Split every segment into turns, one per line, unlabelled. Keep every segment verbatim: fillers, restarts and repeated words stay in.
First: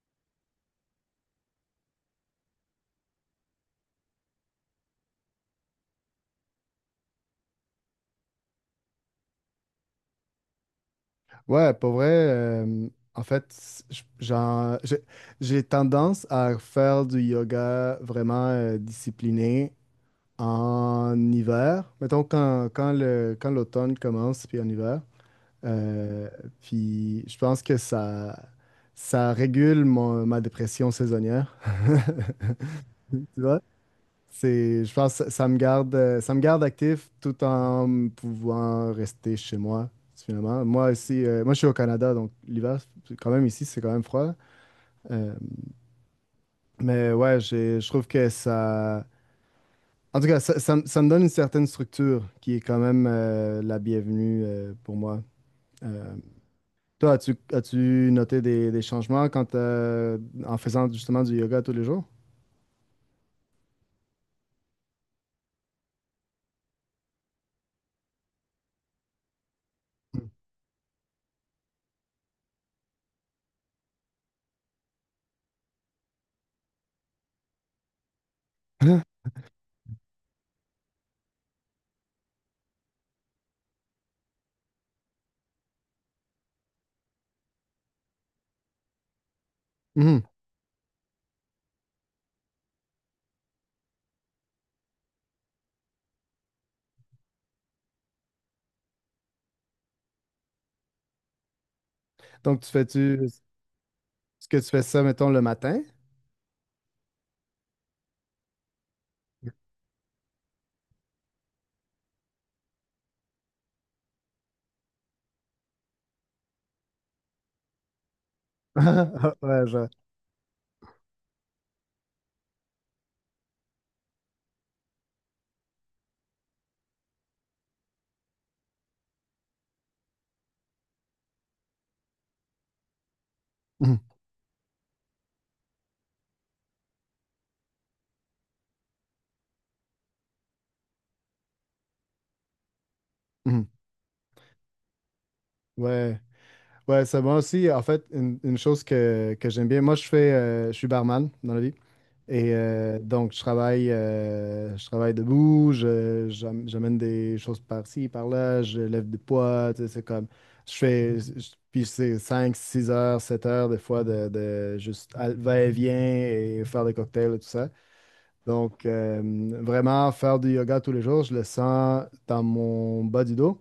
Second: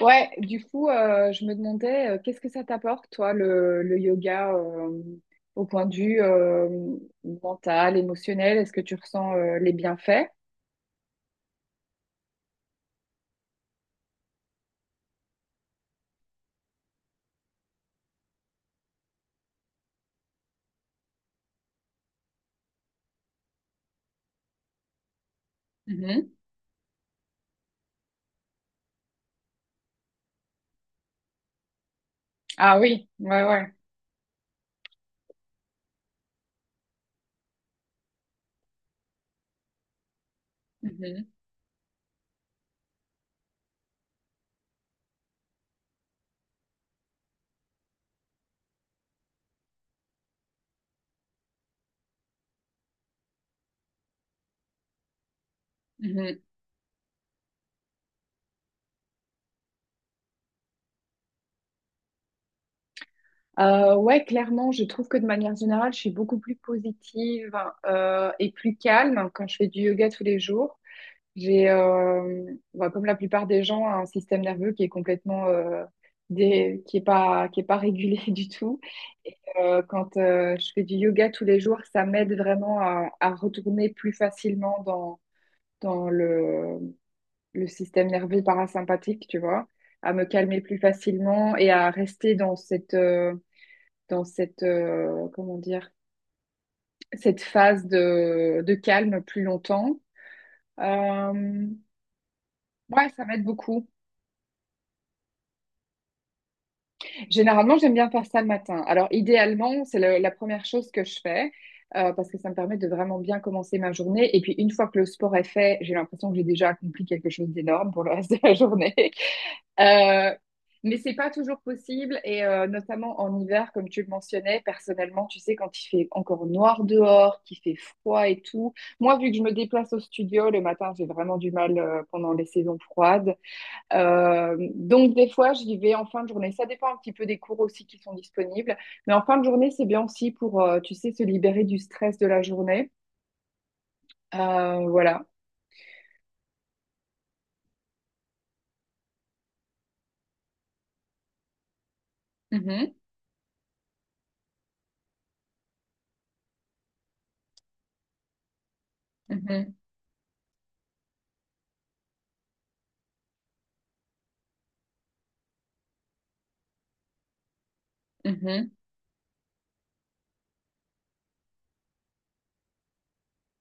Ouais, du coup, euh, je me demandais, euh, qu'est-ce que ça t'apporte, toi, le, le yoga, euh, au point de vue euh, mental, émotionnel? Est-ce que tu ressens euh, les bienfaits?
Ouais, pour vrai, euh, en fait, c- j- j'en- j'ai j'ai tendance à faire du yoga vraiment euh, discipliné en hiver. Mettons quand, quand le, quand l'automne commence, puis en hiver. Euh,
Mhm.
Puis je pense que ça, ça régule mon- ma dépression saisonnière.
Ah oui,
Tu
ouais,
vois?
ouais.
C'est, je pense que ça me garde, euh, ça me garde actif tout en pouvant rester chez moi, finalement. Moi ici,
Mhm,
euh, moi je suis au Canada, donc l'hiver, c'est quand même ici, c'est quand même froid. Euh, mais ouais, j'ai- je trouve que ça... En tout cas, ça, ça me ça me donne une certaine structure qui est quand même euh, la bienvenue euh, pour moi. Euh,
mhm.
Toi, as-tu, as-tu noté des, des changements quand, euh, en faisant justement du yoga tous les jours?
Euh, ouais, clairement, je trouve que de manière générale, je suis beaucoup plus positive euh, et plus calme quand je fais du yoga tous les jours. J'ai, euh, bah, comme la plupart des gens, un système nerveux qui est complètement, euh, dé- qui est pas, qui est pas régulé du tout. Et, euh, quand euh, je fais du yoga tous les jours, ça m'aide vraiment à, à retourner plus facilement dans, dans le, le système nerveux parasympathique, tu vois, à
Mhm.
me calmer plus facilement et à rester dans cette, euh, dans cette, euh, comment dire, cette phase de, de calme plus longtemps. Euh,
Donc, tu
ouais,
fais-tu...
ça m'aide
Est-ce
beaucoup.
que tu fais ça, mettons, le matin?
Généralement, j'aime bien faire ça le matin. Alors, idéalement, c'est le- la première chose que je fais euh, parce que ça me permet de vraiment bien commencer ma journée. Et puis, une fois que le sport est fait, j'ai l'impression que j'ai déjà accompli quelque chose d'énorme pour le reste de la journée.
Ouais, je-
Euh, mais c'est pas toujours possible et euh, notamment en hiver, comme tu le mentionnais, personnellement, tu sais, quand il fait encore noir dehors, qu'il fait froid et tout. Moi, vu que je me déplace au studio le matin, j'ai vraiment du mal euh, pendant les saisons froides.
Mhm,
Euh, donc des fois, j'y vais en fin de journée. Ça dépend un petit peu des cours aussi qui sont disponibles. Mais en fin de journée, c'est bien aussi pour, euh, tu sais, se libérer du stress de la journée.
mhm.
Euh, voilà.
Ouais, ouais, c'est moi aussi. En fait, une, une chose que, que j'aime bien, moi, je fais, euh, je suis barman dans la vie. Et
Mhm,
euh, donc, je travaille, euh, je travaille debout, je, j'am- j'amène des choses par-ci, par-là, je lève des poids,
mhm,
tu sais, c'est comme, je fais, je- puis c'est cinq six heures, sept heures des fois de, de juste à- va-et-vient et faire des cocktails et tout ça.
mhm.
Donc, euh, vraiment, faire du yoga tous les jours, je le sens dans mon bas du dos.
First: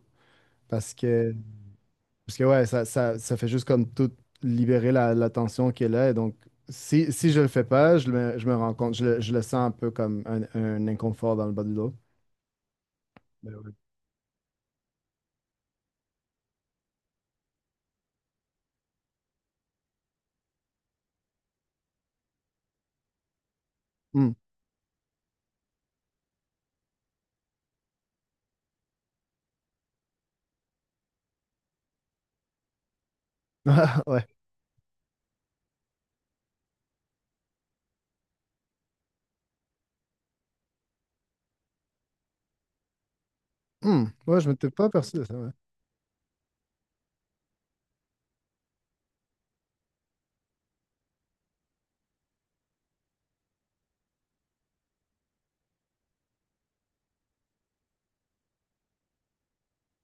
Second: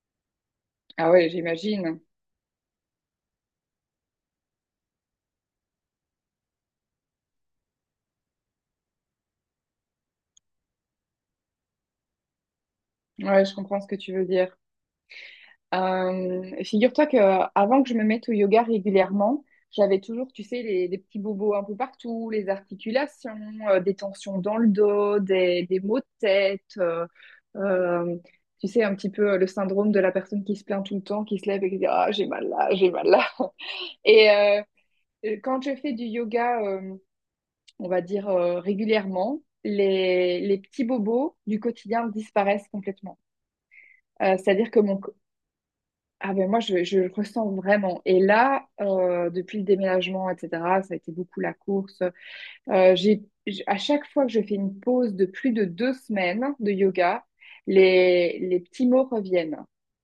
Parce
Ah ouais,
que,
j'imagine.
parce que ouais, ça, ça, ça fait juste comme tout libérer la, la tension qui est là. Et donc, si, si je le fais pas, je me, je me rends compte, je le, je le sens un peu comme un, un inconfort dans le bas du dos.
Ouais,
Ben
je
ouais.
comprends ce que tu veux dire. Euh, figure-toi que euh, avant que je me mette au yoga régulièrement, j'avais toujours, tu sais, les, des petits bobos un peu partout, les articulations, euh, des
Hmm.
tensions dans le dos, des, des maux de tête. euh, euh, tu sais, un petit peu euh, le syndrome de la personne qui se plaint tout le temps, qui se lève et qui dit Ah, j'ai mal là, j'ai mal là.
Ah, ouais.
Et euh, euh, quand je fais du yoga, euh, on va dire euh, régulièrement, les, les petits bobos du quotidien disparaissent complètement.
Hmm.
Euh,
Ouais, je m'étais
c'est-à-dire que
pas
mon,
aperçu de ça. Ouais.
ah ben moi, je, je le ressens vraiment. Et là, euh, depuis le déménagement, et cetera, ça a été beaucoup la course. Euh, j'ai, j'- à chaque fois que je fais une pause de plus de deux semaines de yoga, les, les petits mots reviennent.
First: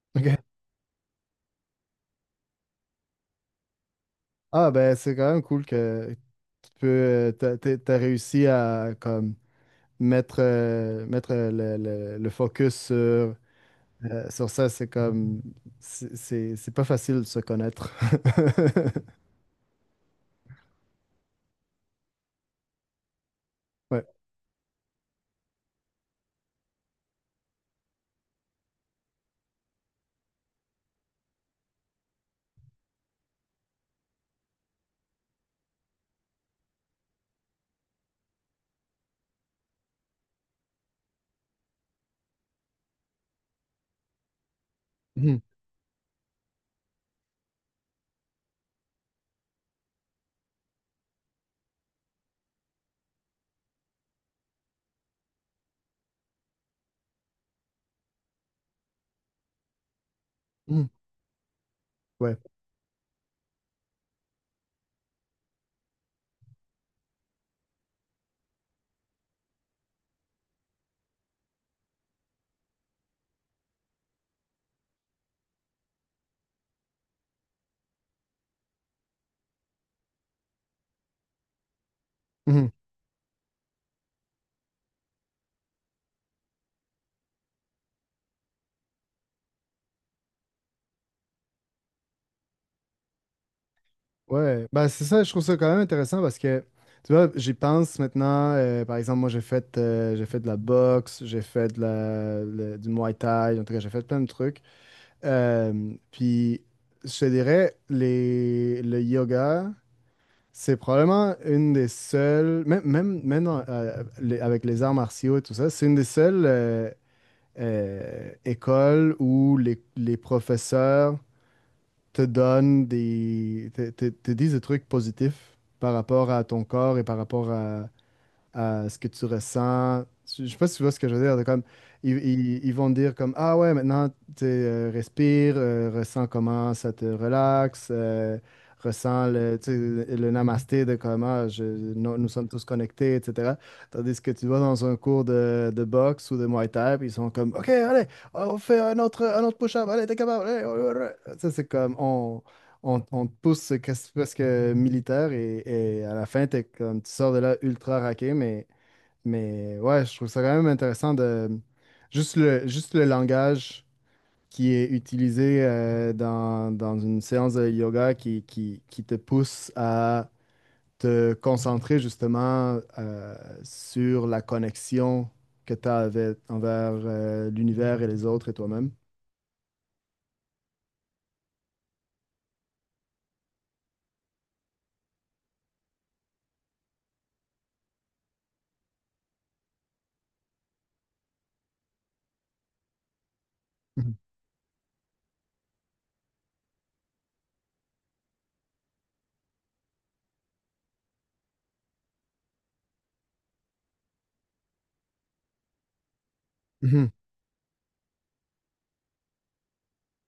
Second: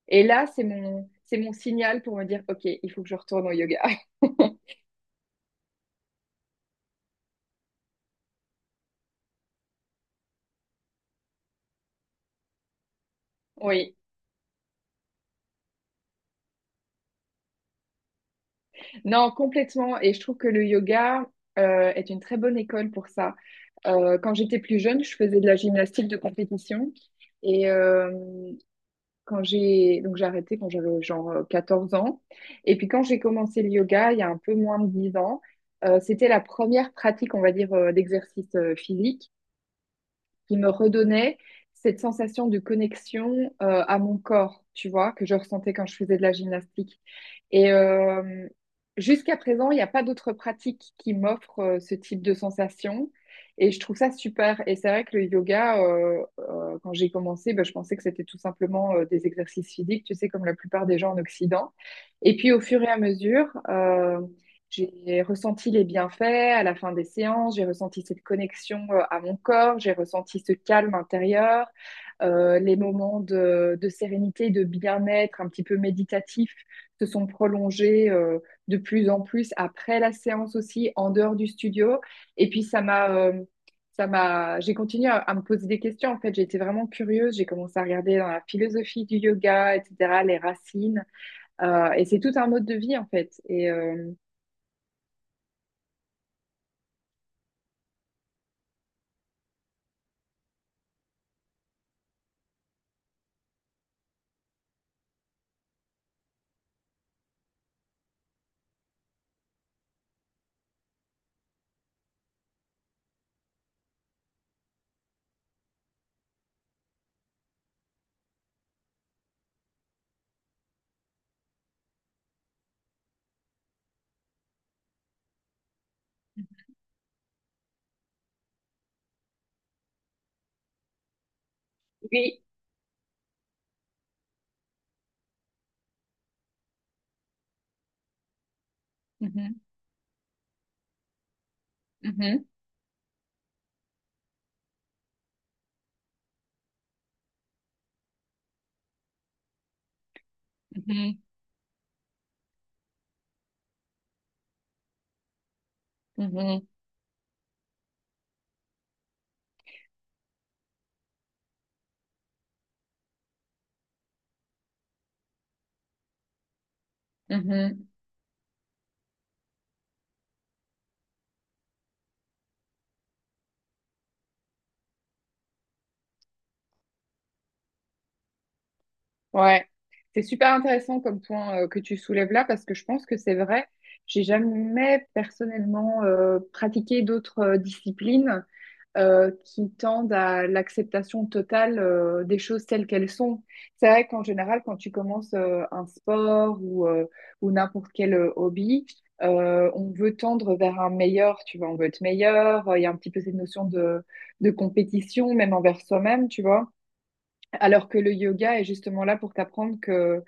Et
Ok.
là, c'est mon, c'est mon signal pour me dire, OK, il faut que je retourne au yoga.
Ah, ben, c'est quand même cool que tu peux, euh, t'as, t'as- t'as réussi à comme mettre, euh, mettre euh, le, le- le focus sur, euh,
Oui,
sur ça. C'est comme, c'est c'est- c'est pas facile de se connaître.
non, complètement. Et je trouve que le yoga euh, est une très bonne école pour ça.
Ouais.
Euh, quand j'étais plus jeune, je faisais de la gymnastique de compétition. Et, euh, quand j'ai donc j'ai arrêté quand j'avais genre euh, quatorze ans et puis quand j'ai commencé le yoga il y a un peu moins de dix ans euh, c'était la première pratique on va dire euh, d'exercice euh, physique qui me redonnait cette sensation de connexion euh, à mon corps, tu vois, que je
Hmm.
ressentais quand je faisais de la gymnastique. Et euh, jusqu'à présent, il n'y a pas d'autres pratiques qui m'offrent euh, ce type de sensation. Et je trouve ça super. Et c'est vrai que le yoga, euh, euh, quand j'ai commencé, ben, je pensais que c'était tout simplement euh, des exercices physiques, tu sais, comme la plupart
Mhm.
des gens en Occident. Et
Ouais.
puis au fur et à mesure, euh, j'ai ressenti les bienfaits à la fin des séances, j'ai ressenti cette connexion euh, à mon corps, j'ai ressenti ce calme intérieur, euh, les moments de, de sérénité, de bien-être un petit peu méditatif se sont prolongés euh, de plus en plus après la séance aussi, en dehors du studio. Et puis
Mhm.
ça m'a, euh, ça m'a, j'ai continué à, à me poser des questions. En fait, j'ai été vraiment curieuse, j'ai commencé à regarder dans la philosophie du yoga, et cetera, les racines. Euh, et c'est tout un mode de vie en fait. Et euh,
Ouais. Ben, c'est ça, je trouve ça quand même intéressant parce que, tu vois, j'y pense maintenant. Euh, par exemple, moi, j'ai fait, euh, j'ai fait de la boxe, j'ai fait de la, le- du Muay Thai, en tout cas, j'ai fait plein de trucs. Euh, puis, je te dirais, les, le yoga, c'est probablement une des seules, même, même, même dans- euh, les- avec les arts martiaux et tout ça, c'est une des seules euh, euh, écoles où les, les professeurs te donnent des, te, te- te disent des trucs positifs par rapport à ton corps et par rapport à, à ce que tu ressens. Je sais pas si tu vois ce que je veux dire. De Comme, ils,
Oui,
ils- ils vont te dire comme, ah ouais, maintenant, tu sais, euh, respire, euh, ressens comment ça te relaxe, euh, ressens le,
Mhm,
tu sais, le namasté de comment je, nous, nous
mhm,
sommes tous connectés, et cætera. Tandis que tu vas dans un cours de, de boxe ou de Muay Thai, puis ils sont comme, OK, allez, on fait un autre, un autre push-up, allez, t'es capable, allez, allez,
mhm,
allez. Ça, c'est comme, on, on, on te pousse, c'est presque militaire et, et à la fin, t'es
mhm,
comme, tu sors de là ultra raqué, mais, mais ouais, je trouve ça quand même intéressant de juste le, juste le langage qui est utilisé euh, dans, dans une séance de
mhm.
yoga qui, qui, qui te pousse à te concentrer justement euh, sur la connexion que tu as envers euh, l'univers et les autres et toi-même.
Ouais, c'est super intéressant comme point euh, que tu soulèves là parce que je pense que c'est vrai. J'ai jamais personnellement euh, pratiqué d'autres euh, disciplines. euh, qui tendent à l'acceptation totale euh, des choses telles qu'elles sont. C'est vrai qu'en général, quand tu commences euh, un sport ou, euh, ou n'importe quel euh, hobby, euh, on veut tendre vers un meilleur, tu vois, on veut être meilleur, euh, il y a un petit peu cette notion de, de compétition, même envers soi-même, tu vois.
Mhm.
Alors que le yoga est justement là pour t'apprendre que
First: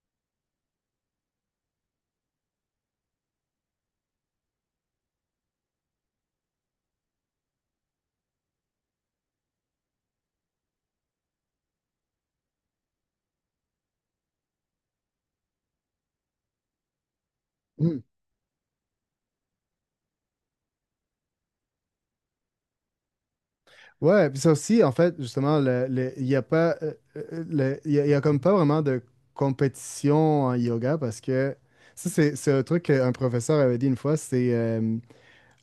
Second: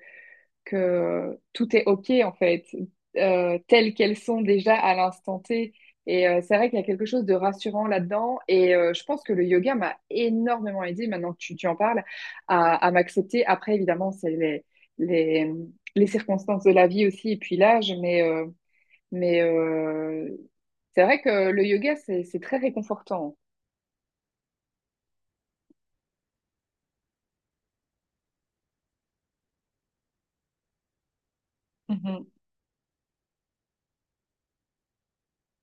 que tout est OK, en fait, euh, telles qu'elles sont déjà à l'instant T. Et euh, c'est vrai qu'il y a quelque chose de rassurant là-dedans. Et euh, je pense que le yoga m'a énormément aidé, maintenant que tu, tu en parles, à, à m'accepter. Après, évidemment, c'est les, les, les circonstances de la vie aussi, et puis l'âge.
Mhm.
Mais, euh, mais euh, c'est vrai que le yoga, c'est, c'est très réconfortant.
Ouais, puis ça aussi, en fait, justement, le, le- il y a pas, euh, euh, le- il y a, il y a comme pas vraiment de compétition en yoga parce que ça,
Mhm,
c'est c'est un truc qu'un professeur avait dit une fois, c'est euh,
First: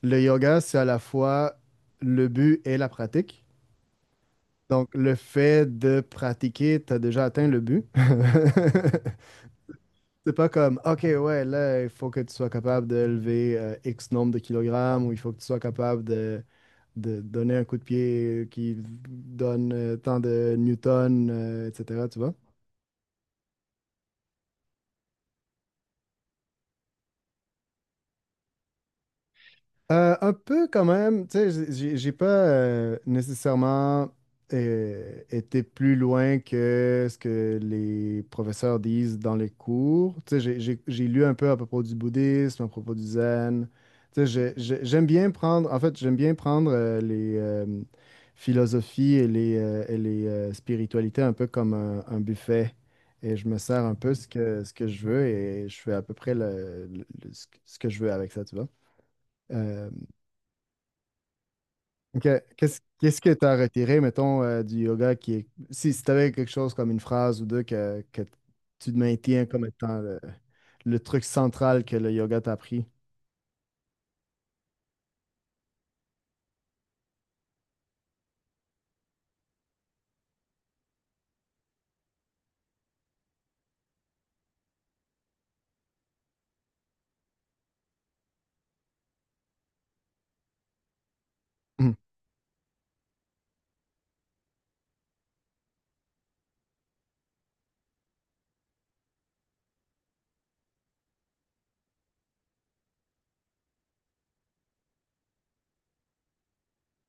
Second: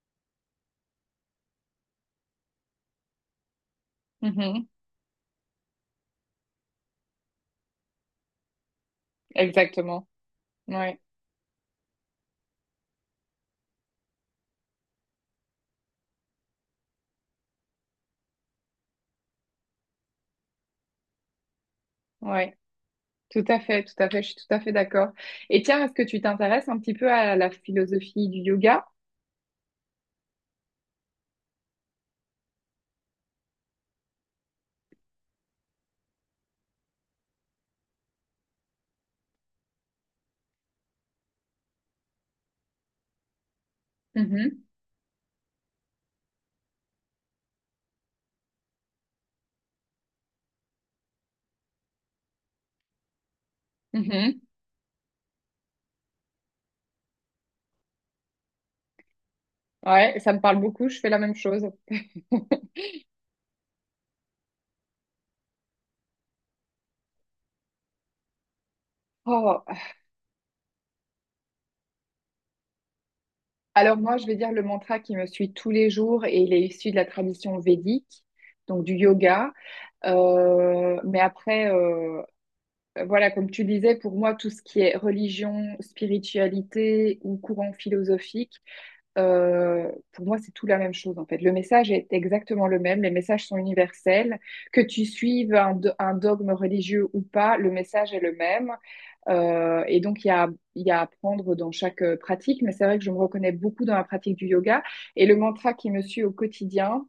le yoga, c'est à la fois le but et la pratique.
mhm,
Donc, le fait de pratiquer, tu as déjà atteint le but.
exactement.
C'est pas comme,
Ouais,
OK, ouais, là, il faut que tu sois capable de lever euh, X nombre de kilogrammes ou il faut que tu sois capable de de donner un coup de pied qui donne euh, tant de newtons, euh, et cætera. Tu vois?
ouais. Tout à fait, tout à fait, je suis tout à fait d'accord. Et tiens, est-ce que tu t'intéresses un petit peu à la philosophie du yoga?
Euh, un peu quand même, tu sais, j'ai j'ai- j'ai pas euh, nécessairement euh, été plus loin que ce que les professeurs disent dans les cours. Tu sais, j'ai j'ai- j'ai lu un peu à propos du bouddhisme, à propos du zen. Tu sais, j'ai-
Mhm,
j'ai- j'aime bien prendre, en fait, j'aime bien prendre euh, les euh, philosophies et les, euh, et les euh, spiritualités un peu comme un, un buffet. Et je me sers un peu ce
mhm.
que, ce que je veux et je fais à peu près le, le- le- ce que ce que je veux avec ça, tu vois. Euh,
Ouais, ça me parle beaucoup, je fais la même chose.
Ok. Qu'est-ce qu'est-ce que tu as retiré, mettons, euh, du yoga qui est. Si, si tu avais quelque chose comme une phrase ou deux que, que tu maintiens
Oh,
comme étant le, le truc central que le yoga t'a appris.
alors moi, je vais dire le mantra qui me suit tous les jours et il est issu de la tradition védique, donc du yoga. Euh, mais après, euh, euh, voilà, comme tu disais, pour moi, tout ce qui est religion, spiritualité ou courant philosophique, euh, pour moi, c'est tout la même chose en fait. Le message
Mhm.
est exactement le même, les messages sont universels. Que tu suives un, do- un dogme religieux ou pas, le message est le même. Euh, et donc, il y a, il y a à apprendre dans chaque euh, pratique, mais c'est vrai que je me reconnais beaucoup dans la pratique du yoga. Et le mantra qui me suit au quotidien,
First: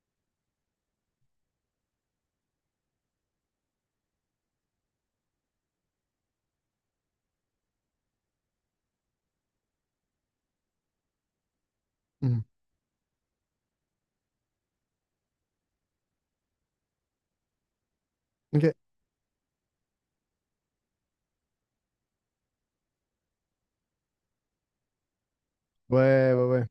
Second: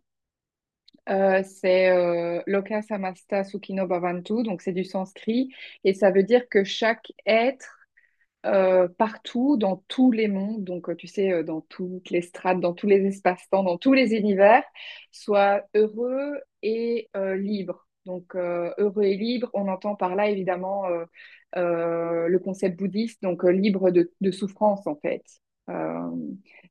euh, c'est euh, Loka Samasta Sukhino Bhavantu, donc c'est du sanskrit, et ça veut dire que chaque être euh, partout, dans tous les mondes, donc euh, tu sais, euh, dans toutes les
Mhm.
strates, dans tous les espaces-temps, dans tous les univers, soit heureux et euh, libre. Donc
Ok.
euh, heureux et libre, on entend par là évidemment euh, euh, le concept bouddhiste, donc euh, libre de, de souffrance en fait. Euh,
Ouais, ouais, ouais.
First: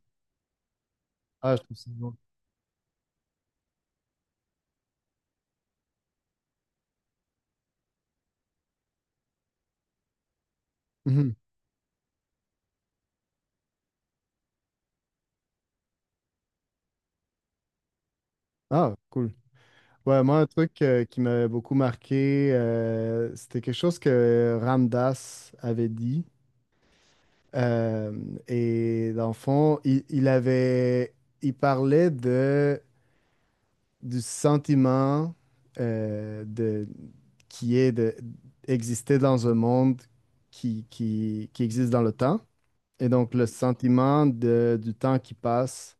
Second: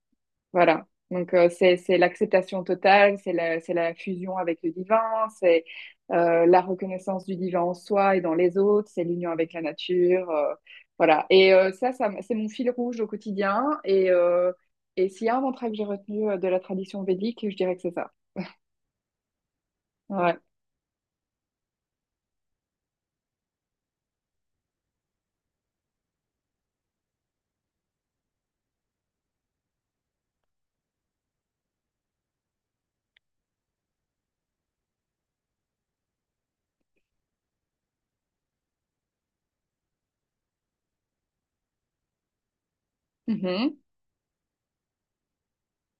voilà. Donc, euh,
Ah, je trouve
c'est,
ça
c'est
bon.
l'acceptation totale, c'est la, c'est la fusion avec le divin, c'est euh, la reconnaissance du divin en soi et dans les autres, c'est l'union avec la nature. euh, voilà.
Mhm.
Et euh, ça, ça, m- c'est mon fil rouge au quotidien. Et, euh, et s'il y a un mantra que j'ai retenu euh, de la tradition védique, je dirais que c'est ça.
Ah, cool. Ouais, moi,
Ouais.
un truc euh, qui m'avait beaucoup marqué, euh, c'était quelque chose que Ramdas avait dit. Euh, et dans le fond, il, il avait. Il parlait de. Du sentiment euh, de, qui est de- d'exister dans un monde qui, qui, qui existe dans le temps. Et donc, le
Mhm,
sentiment de- du temps qui passe,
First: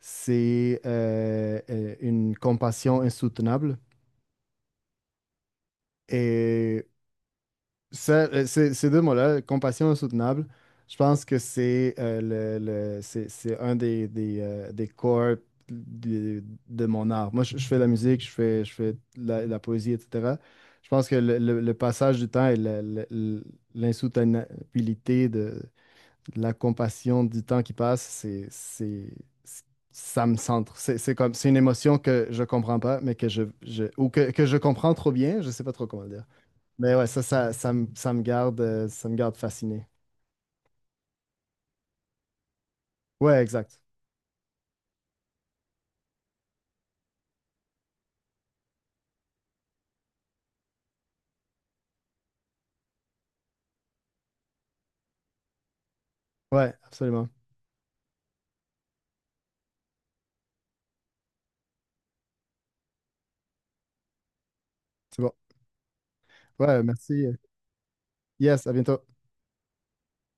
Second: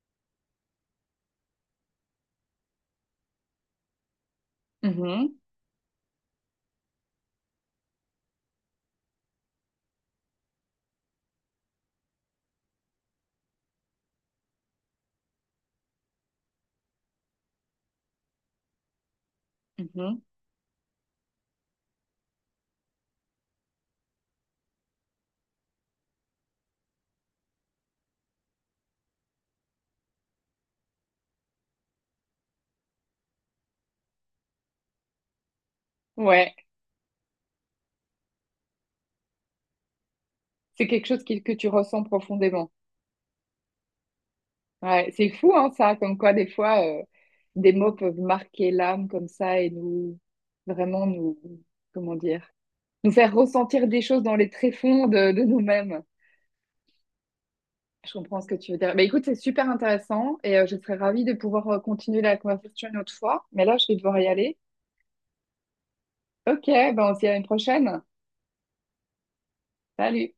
c'est euh, euh, une compassion insoutenable.
mhm,
Et ça, euh, ces, ces deux mots-là, compassion insoutenable, je pense que c'est euh, le, le- c'est, c'est un des, des, euh, des corps de, de mon art. Moi, je, je fais de la musique, je fais, je fais de la, de la poésie,
mhm.
et cætera. Je pense que le, le- le passage du temps et le- le- le- l'insoutenabilité de, de la compassion du temps qui passe, c'est, c'est, c'est- ça me centre. C'est c'est comme, c'est une émotion que je comprends pas, mais que je, je- ou que, que je comprends trop bien, je sais pas trop comment le dire.
Ouais.
Mais ouais, ça, ça, ça, me ça me garde, euh, ça me garde fasciné.
C'est quelque chose qui- que tu ressens profondément.
Ouais, exact.
Ouais, c'est fou, hein, ça, comme quoi des fois, euh, des mots peuvent marquer l'âme comme ça et nous, vraiment nous, comment dire, nous faire ressentir des choses dans les tréfonds de, de nous-mêmes.
Ouais, absolument.
Je comprends ce que tu veux dire. Bah, écoute, c'est super intéressant et euh, je serais ravie de pouvoir euh, continuer la conversation une autre fois. Mais là, je vais devoir y aller.
C'est bon.
Ok,
Ouais,
ben on se
merci.
dit à une prochaine.
Yes, à bientôt.
Salut!